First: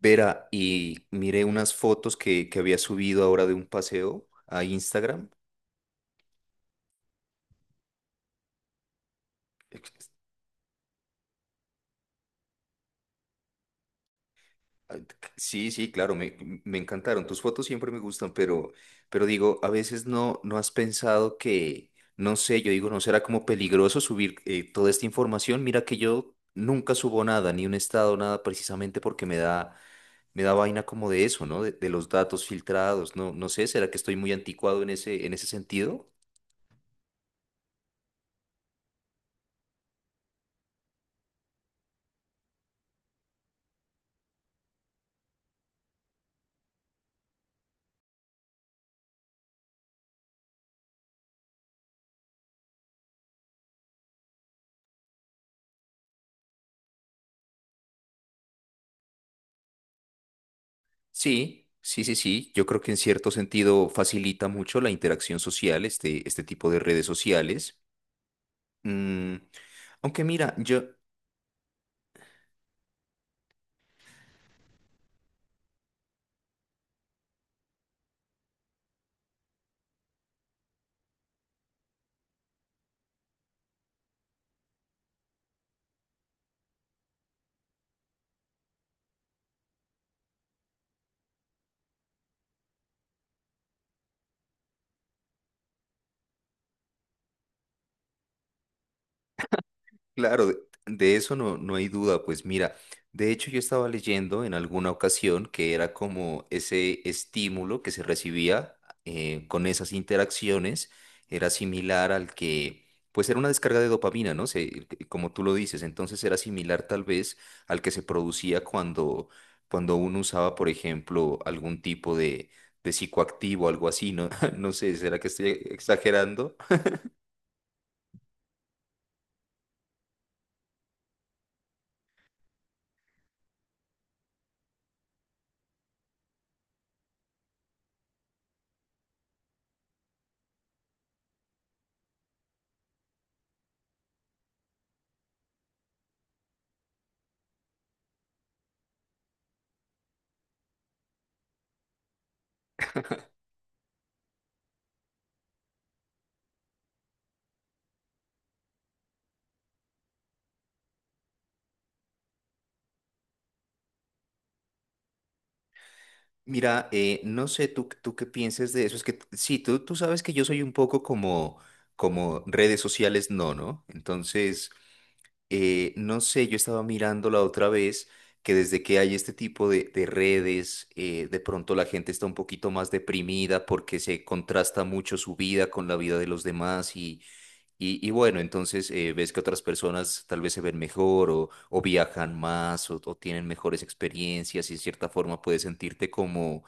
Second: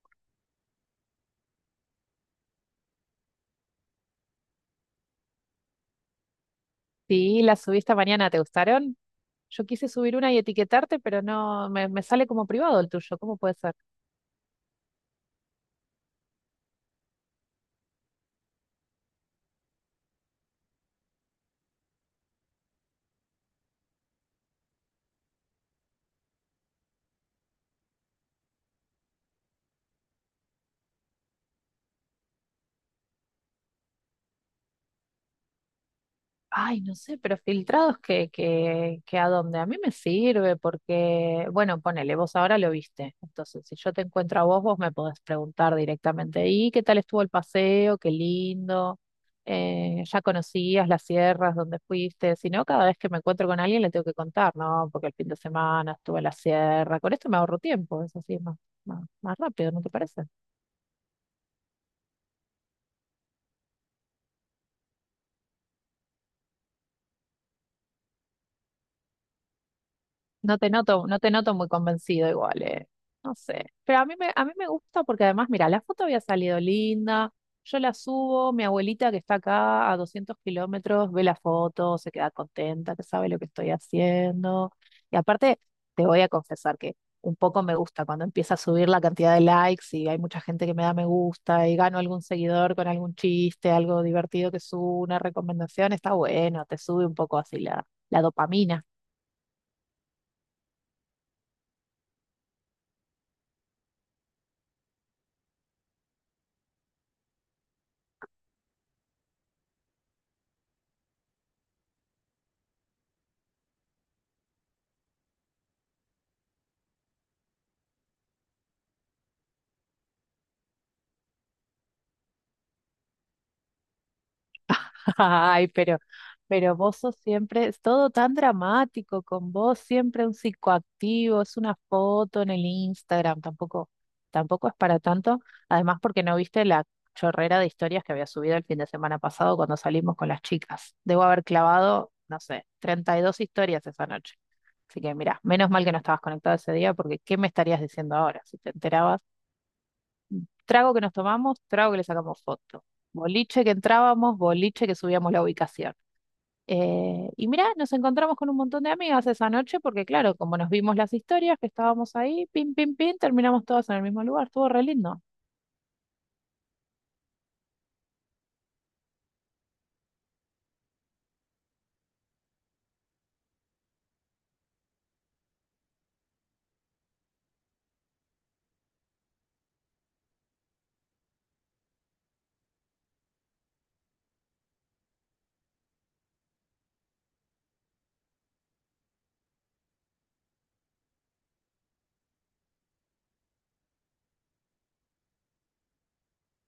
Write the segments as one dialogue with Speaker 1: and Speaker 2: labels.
Speaker 1: Vera, y miré unas fotos que había subido ahora de un paseo a Instagram.
Speaker 2: Sí, las subí esta mañana, ¿te gustaron? Yo quise subir una y etiquetarte, pero no, me sale como privado el tuyo, ¿cómo puede ser?
Speaker 1: Sí, sí, claro, me encantaron. Tus fotos siempre me gustan, pero digo, a veces no has pensado que, no sé, yo digo, ¿no será como peligroso subir toda esta información? Mira que yo nunca subo nada, ni un estado, nada, precisamente porque me da vaina como de eso, ¿no? De los datos filtrados, no sé, ¿será que estoy muy anticuado en en ese sentido?
Speaker 2: Ay, no sé, pero filtrados que a dónde. A mí me sirve porque, bueno, ponele, vos ahora lo viste. Entonces, si yo te encuentro a vos, vos me podés preguntar directamente, ¿y qué tal estuvo el paseo? Qué lindo. ¿Ya conocías las sierras donde fuiste? Si no, cada vez que me encuentro con alguien le tengo que contar, ¿no? Porque el fin de semana estuve en la sierra. Con esto me ahorro tiempo, eso sí, es más rápido, ¿no te parece?
Speaker 1: Sí, sí, sí, sí. Yo creo que en cierto sentido facilita mucho la interacción social, este tipo de redes sociales. Mm, aunque mira,
Speaker 2: No te
Speaker 1: yo.
Speaker 2: noto, no te noto muy convencido igual. No sé. Pero a mí me gusta porque además, mira, la foto había salido linda. Yo la subo, mi abuelita que está acá a 200 km ve la foto, se queda contenta, que sabe lo que estoy haciendo. Y aparte, te voy a confesar que un poco me gusta cuando empieza a subir la cantidad de likes y hay mucha gente que me da me gusta y gano algún seguidor con algún chiste, algo divertido que subo, una recomendación, está bueno, te sube un poco así la dopamina.
Speaker 1: Claro, de eso no hay duda. Pues mira, de hecho yo estaba leyendo en alguna ocasión que era como ese estímulo que se recibía con esas interacciones era similar al que, pues era una descarga de dopamina, ¿no? Como tú lo dices, entonces era similar tal vez al que se producía cuando, cuando uno usaba, por ejemplo, algún tipo de psicoactivo, algo así, ¿no? No sé, ¿será que estoy
Speaker 2: Ay, pero,
Speaker 1: exagerando?
Speaker 2: pero vos sos siempre, es todo tan dramático con vos, siempre un psicoactivo, es una foto en el Instagram, tampoco es para tanto. Además, porque no viste la chorrera de historias que había subido el fin de semana pasado cuando salimos con las chicas. Debo haber clavado, no sé, 32 historias esa noche. Así que mira, menos mal que no estabas conectado ese día, porque ¿qué me estarías diciendo ahora si te enterabas? Trago que nos tomamos, trago que le sacamos foto. Boliche que entrábamos, boliche que subíamos la ubicación. Y mirá, nos encontramos con un montón de amigas esa noche porque, claro, como nos vimos las historias que estábamos ahí, pim, pim, pim, terminamos todas en el mismo lugar. Estuvo re lindo.
Speaker 1: Mira, no sé tú tú qué pienses de eso. Es que sí, tú sabes que yo soy un poco como, como redes sociales, no, ¿no? Entonces, no sé, yo estaba mirando la otra vez que desde que hay este tipo de redes, de pronto la gente está un poquito más deprimida porque se contrasta mucho su vida con la vida de los demás y bueno, entonces ves que otras personas tal vez se ven mejor o viajan más o tienen mejores experiencias y de cierta forma puedes sentirte como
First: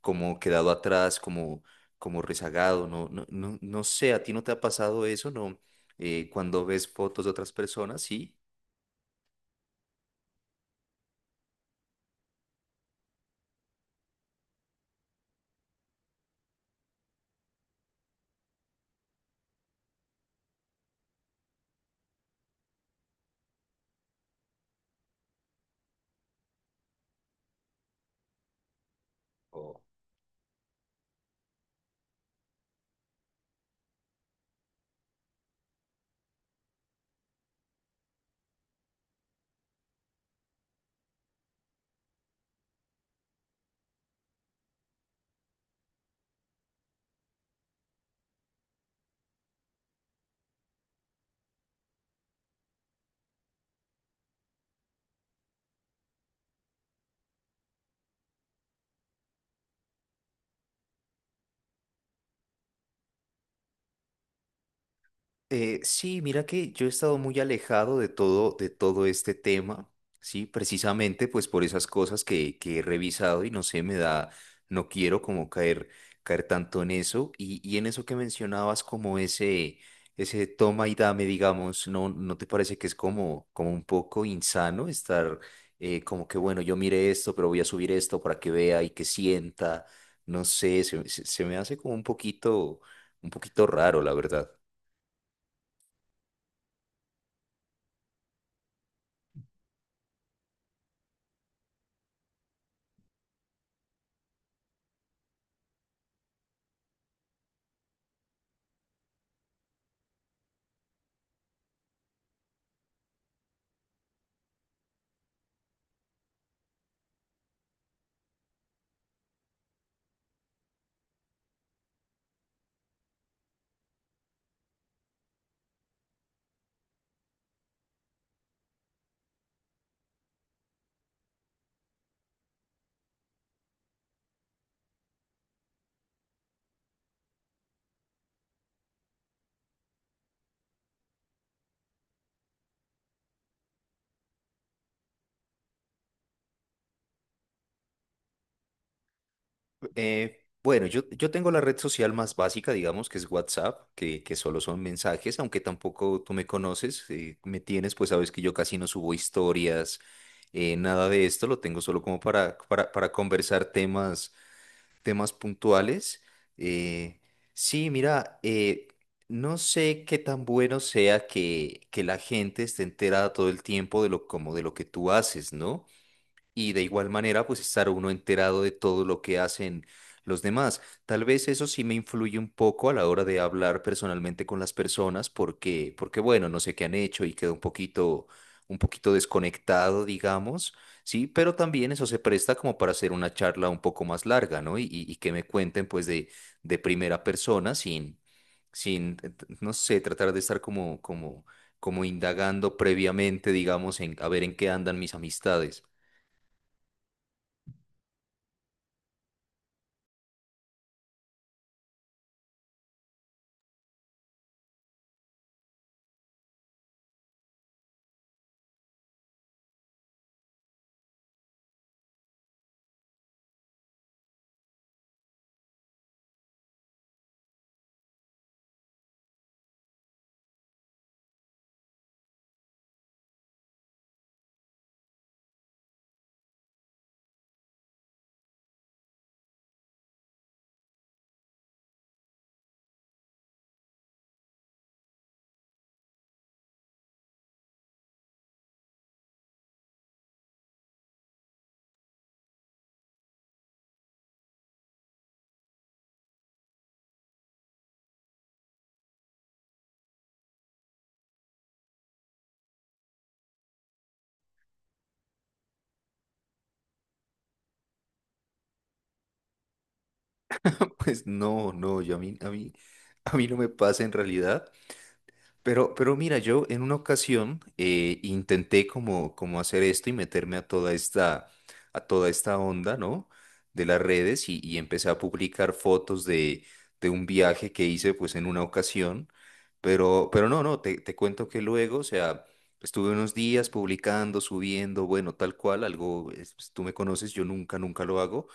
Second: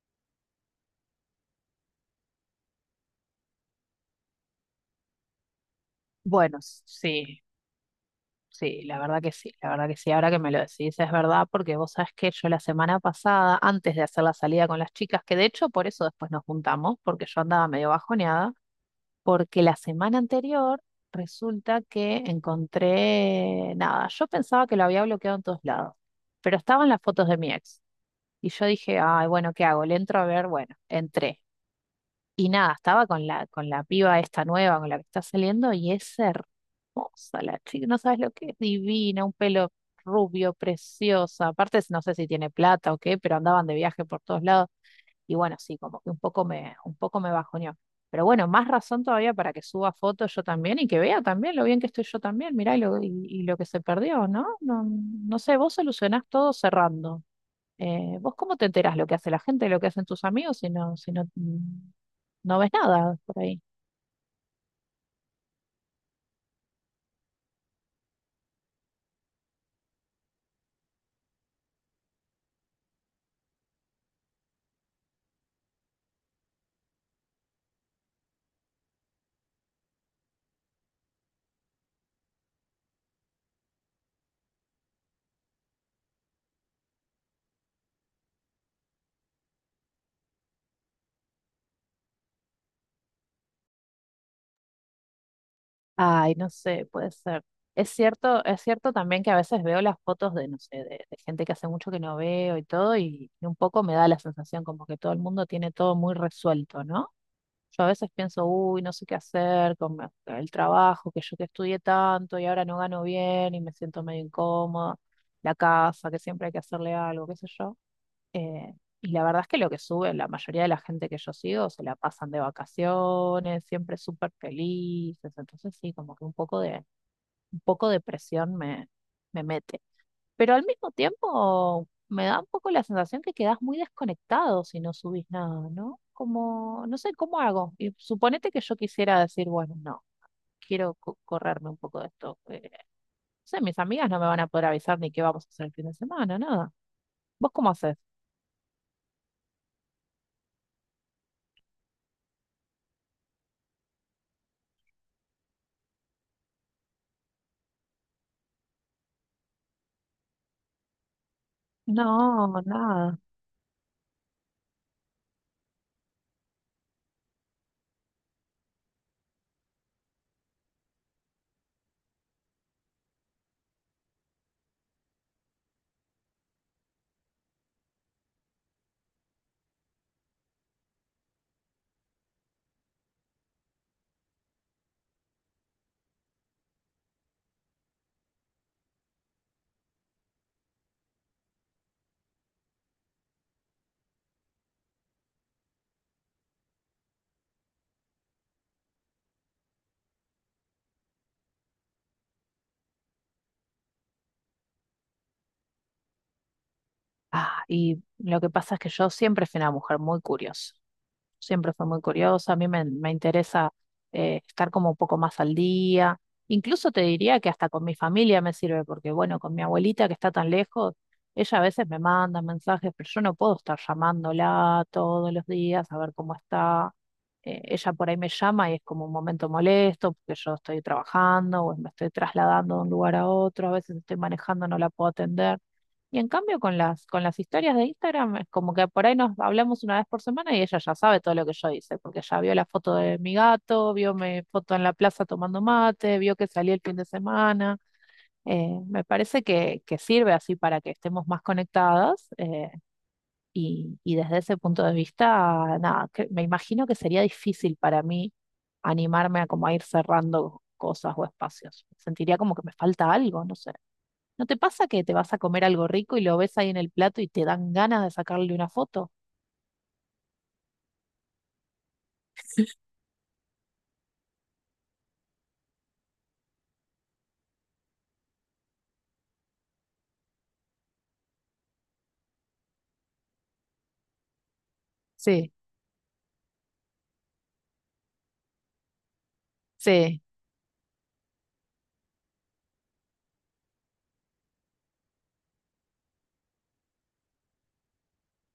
Speaker 1: como quedado atrás, como, como rezagado, no, no, no, no sé, ¿a ti no te ha pasado eso, no?
Speaker 2: Bueno,
Speaker 1: Cuando ves fotos de
Speaker 2: sí,
Speaker 1: otras personas, sí.
Speaker 2: sí, la verdad que sí, la verdad que sí. Ahora que me lo decís, es verdad porque vos sabés que yo la semana pasada, antes de hacer la salida con las chicas, que de hecho por eso después nos juntamos, porque yo andaba medio bajoneada, porque la semana anterior resulta que encontré, nada, yo pensaba que lo había bloqueado en todos lados, pero estaban las fotos de mi ex. Y yo dije, ay, bueno, ¿qué hago? Le entro a ver, bueno, entré. Y nada, estaba con la piba esta nueva, con la que está saliendo, y es hermosa la chica, no sabes lo que es, divina, un pelo rubio, preciosa. Aparte, no sé si tiene plata o qué, pero andaban de viaje por todos lados. Y bueno, sí, como que un poco me bajoneó. Pero bueno, más razón todavía para que suba fotos yo también y que vea también lo bien que estoy yo también. Mirá, y lo que se perdió, ¿no? No, no sé, vos solucionás todo cerrando. ¿Vos cómo te enterás lo que hace la gente, lo que hacen tus amigos si no, no ves nada por ahí?
Speaker 1: Sí, mira que yo he estado muy alejado de todo este tema, sí, precisamente pues por esas cosas que he revisado y no sé, no quiero como caer, caer tanto en eso y en eso que mencionabas como ese toma y dame, digamos, ¿no, no te parece que es como, como un poco insano estar como que bueno, yo mire esto, pero voy a subir esto para que vea y que sienta, no sé, se me hace como un poquito raro, la verdad.
Speaker 2: Ay, no sé, puede ser. Es cierto también que a veces veo las fotos de, no sé, de gente que hace mucho que no veo y todo, y un poco me da la sensación como que todo el mundo tiene todo muy resuelto, ¿no? Yo a veces pienso, uy, no sé qué hacer con el trabajo, que yo que estudié tanto y ahora no gano bien y me siento medio incómoda, la casa, que siempre hay que hacerle algo, qué sé yo. Eh, y la verdad es que lo que sube, la mayoría de la gente que yo sigo se la pasan de vacaciones, siempre súper felices. Entonces sí, como que un poco de presión me mete. Pero al mismo tiempo me da un poco la sensación que quedás muy desconectado si no subís nada, ¿no? Como, no sé, ¿cómo hago? Y suponete que yo quisiera decir, bueno, no, quiero correrme un poco de esto. No sé, mis amigas no me van a poder avisar ni qué vamos a hacer el fin de semana, nada. ¿Vos cómo haces?
Speaker 1: Bueno, yo tengo la red social más básica, digamos, que es WhatsApp, que solo son mensajes, aunque tampoco tú me conoces, me tienes, pues sabes que yo casi no subo historias, nada de esto, lo tengo solo como
Speaker 2: No,
Speaker 1: para
Speaker 2: nada.
Speaker 1: conversar temas, temas puntuales. Eh, sí, mira, no sé qué tan bueno sea que la gente esté enterada todo el tiempo de lo, como de lo que tú haces, ¿no? Y de igual manera pues estar uno enterado de todo lo que hacen los demás. Tal vez eso sí me influye un poco a la hora de hablar personalmente con las personas porque bueno, no sé qué han hecho y quedo un poquito desconectado, digamos, sí, pero también eso se presta como para hacer una charla un poco más larga, ¿no? Y que me cuenten pues de primera persona sin sin no sé, tratar de estar como como como indagando previamente, digamos, en a ver en qué andan mis amistades.
Speaker 2: Ah, y lo que pasa es que yo siempre fui una mujer muy curiosa, siempre fui muy curiosa, a mí me interesa estar como un poco más al día, incluso te diría que hasta con mi familia me sirve, porque bueno, con mi abuelita que está tan lejos, ella a veces me manda mensajes, pero yo no puedo estar llamándola todos los días a ver cómo está. Ella por ahí me llama y es como un momento molesto, porque yo estoy trabajando o me estoy trasladando de un lugar a otro, a veces estoy manejando, no la puedo atender. Y en cambio con las historias de Instagram es como que por ahí nos hablamos una vez por semana y ella ya sabe todo lo que yo hice, porque ya vio la foto de mi gato, vio mi foto en la plaza tomando mate, vio que salí el fin de semana. Me parece que sirve así para que estemos más conectadas, y desde ese punto de vista, nada, me imagino que sería difícil para mí animarme a como a ir cerrando cosas o espacios. Sentiría como que me falta algo, no sé. ¿No te pasa que te vas a comer algo rico y lo ves ahí en el plato y te dan ganas de sacarle una foto?
Speaker 1: Pues no, no, yo a mí, a mí no me pasa en realidad. Pero mira, yo en una ocasión intenté como, como hacer esto y meterme a toda esta onda, ¿no? De las redes y empecé a
Speaker 2: Sí,
Speaker 1: publicar fotos de un viaje que hice pues en una ocasión.
Speaker 2: sí.
Speaker 1: Pero no, no, te cuento que luego, o sea, estuve unos días publicando, subiendo, bueno, tal cual, algo, es- pues, tú me conoces, yo nunca, nunca lo hago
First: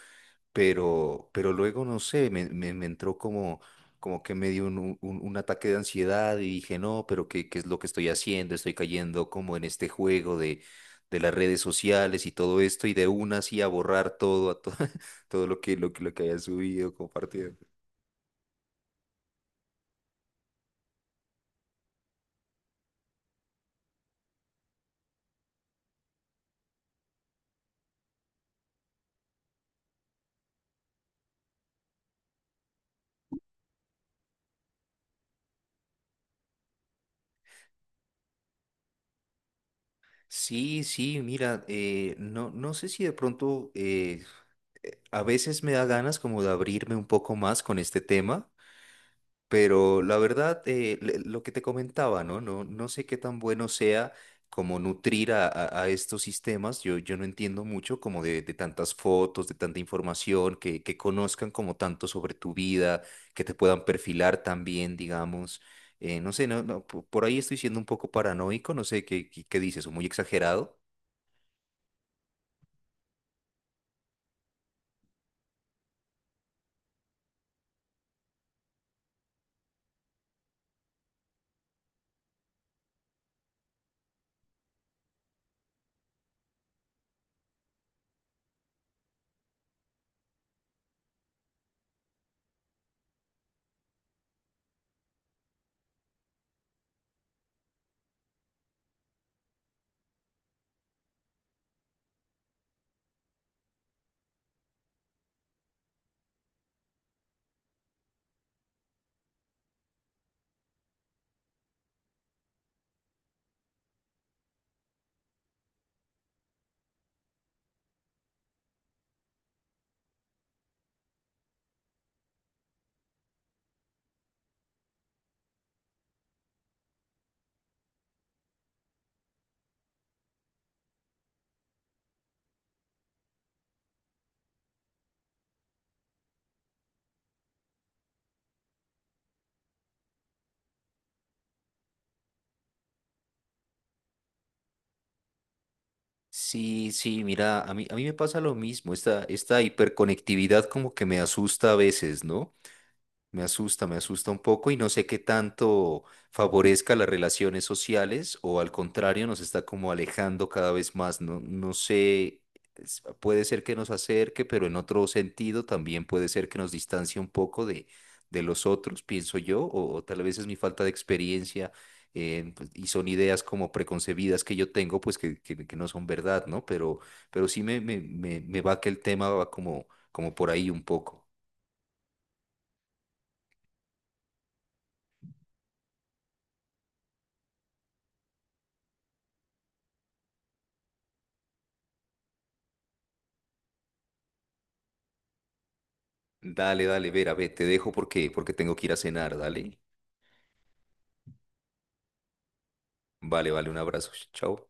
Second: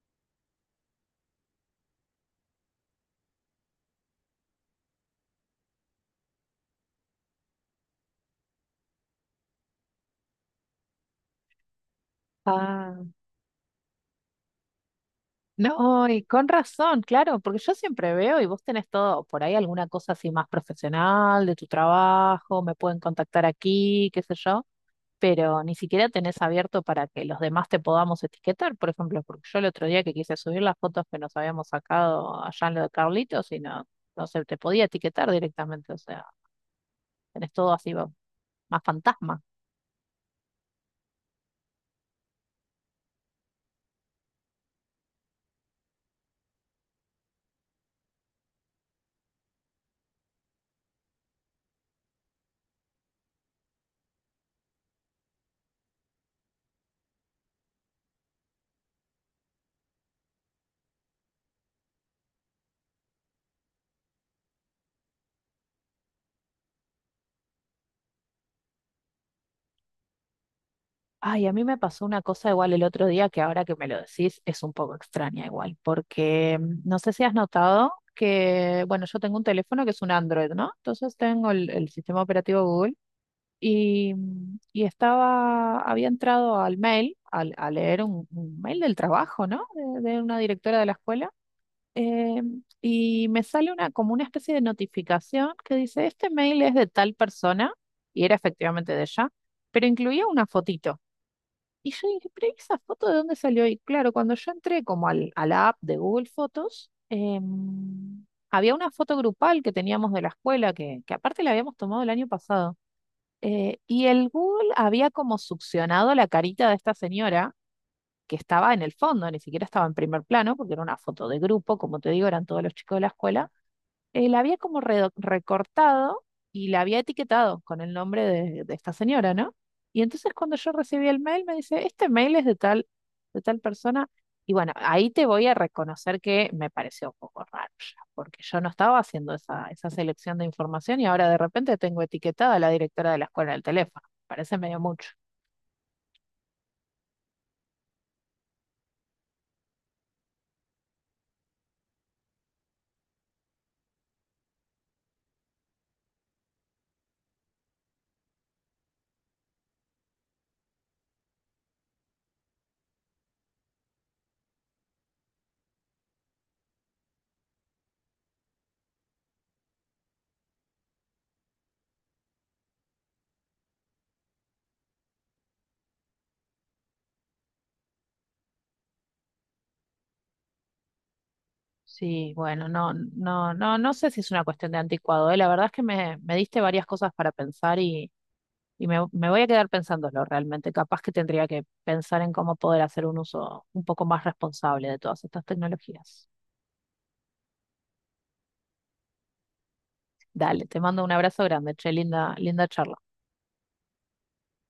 Speaker 1: pero luego, no sé, me entró como, como que me dio un ataque de ansiedad y dije, no, pero ¿qué, qué es lo que estoy haciendo? Estoy cayendo como en este juego de las redes sociales y todo esto y
Speaker 2: Ah,
Speaker 1: de una así a borrar todo, a todo, todo lo que,
Speaker 2: no,
Speaker 1: lo que
Speaker 2: y
Speaker 1: haya
Speaker 2: con
Speaker 1: subido,
Speaker 2: razón, claro,
Speaker 1: compartido.
Speaker 2: porque yo siempre veo y vos tenés todo, por ahí alguna cosa así más profesional de tu trabajo, me pueden contactar aquí, qué sé yo, pero ni siquiera tenés abierto para que los demás te podamos etiquetar, por ejemplo, porque yo el otro día que quise subir las fotos que nos habíamos sacado allá en lo de Carlitos y no, no se te podía etiquetar directamente, o sea, tenés todo así más fantasma.
Speaker 1: Sí, sí, mira, no, no sé si de pronto a veces me da ganas como de abrirme un poco más con este tema. Pero la verdad, lo que te comentaba, ¿no? No, no sé qué tan bueno sea como nutrir a estos sistemas. Yo no entiendo mucho como de tantas fotos, de tanta información, que conozcan como tanto sobre tu vida, que te puedan perfilar también, digamos. No sé, no, no, por ahí estoy siendo un poco paranoico, no sé qué, qué, qué dices, o muy exagerado.
Speaker 2: Ay, a mí me pasó una cosa igual el otro día que ahora que me lo decís es un poco extraña igual, porque no sé si has notado que, bueno, yo tengo un teléfono que es un Android, ¿no? Entonces tengo el sistema operativo Google y estaba, había entrado al mail, a leer un mail del trabajo, ¿no? De una directora de la escuela. eh, y me sale como una especie de notificación que dice, este mail es de tal persona, y era efectivamente de ella, pero incluía una fotito. Y yo dije, pero ¿esa foto de dónde salió? Y claro, cuando yo entré como a la app de Google Fotos, había una foto grupal que teníamos de la escuela, que aparte la habíamos tomado el año pasado. Y el Google había como succionado la carita de esta señora que estaba en el fondo, ni siquiera estaba en primer plano, porque era una foto de grupo, como te digo, eran todos los chicos de la escuela. La había como recortado y la había etiquetado con el nombre de esta señora, ¿no? Y entonces cuando yo recibí el mail me dice, este mail es de tal persona. Y bueno, ahí te voy a reconocer que me pareció un poco raro ya, porque yo no estaba haciendo esa selección de información y ahora de repente tengo etiquetada a la directora de la escuela del teléfono. Parece medio mucho.
Speaker 1: Sí, sí, mira, a mí me pasa lo mismo, esta hiperconectividad como que me asusta a veces, ¿no? Me asusta un poco y no sé qué tanto favorezca las relaciones sociales o al contrario nos está como alejando cada vez más. No, no sé, puede ser que nos acerque, pero en otro sentido también puede ser que nos distancie un poco de los otros, pienso yo, o tal vez es mi falta de experiencia pues, y son ideas como preconcebidas que yo tengo, pues que no son verdad, ¿no? Pero sí me va que el tema va como, como por ahí un poco.
Speaker 2: Sí, bueno, no, no, no, no sé si es una cuestión de anticuado, ¿eh? La verdad es que me diste varias cosas para pensar. Y me voy a quedar pensándolo realmente. Capaz que tendría que pensar en cómo poder hacer un uso un poco más responsable de todas estas tecnologías.
Speaker 1: Dale, dale, Vera, ve, te dejo porque tengo que ir a cenar, dale.
Speaker 2: Dale, te mando un abrazo grande, che, linda, linda charla.
Speaker 1: Vale, vale, un abrazo. Chao.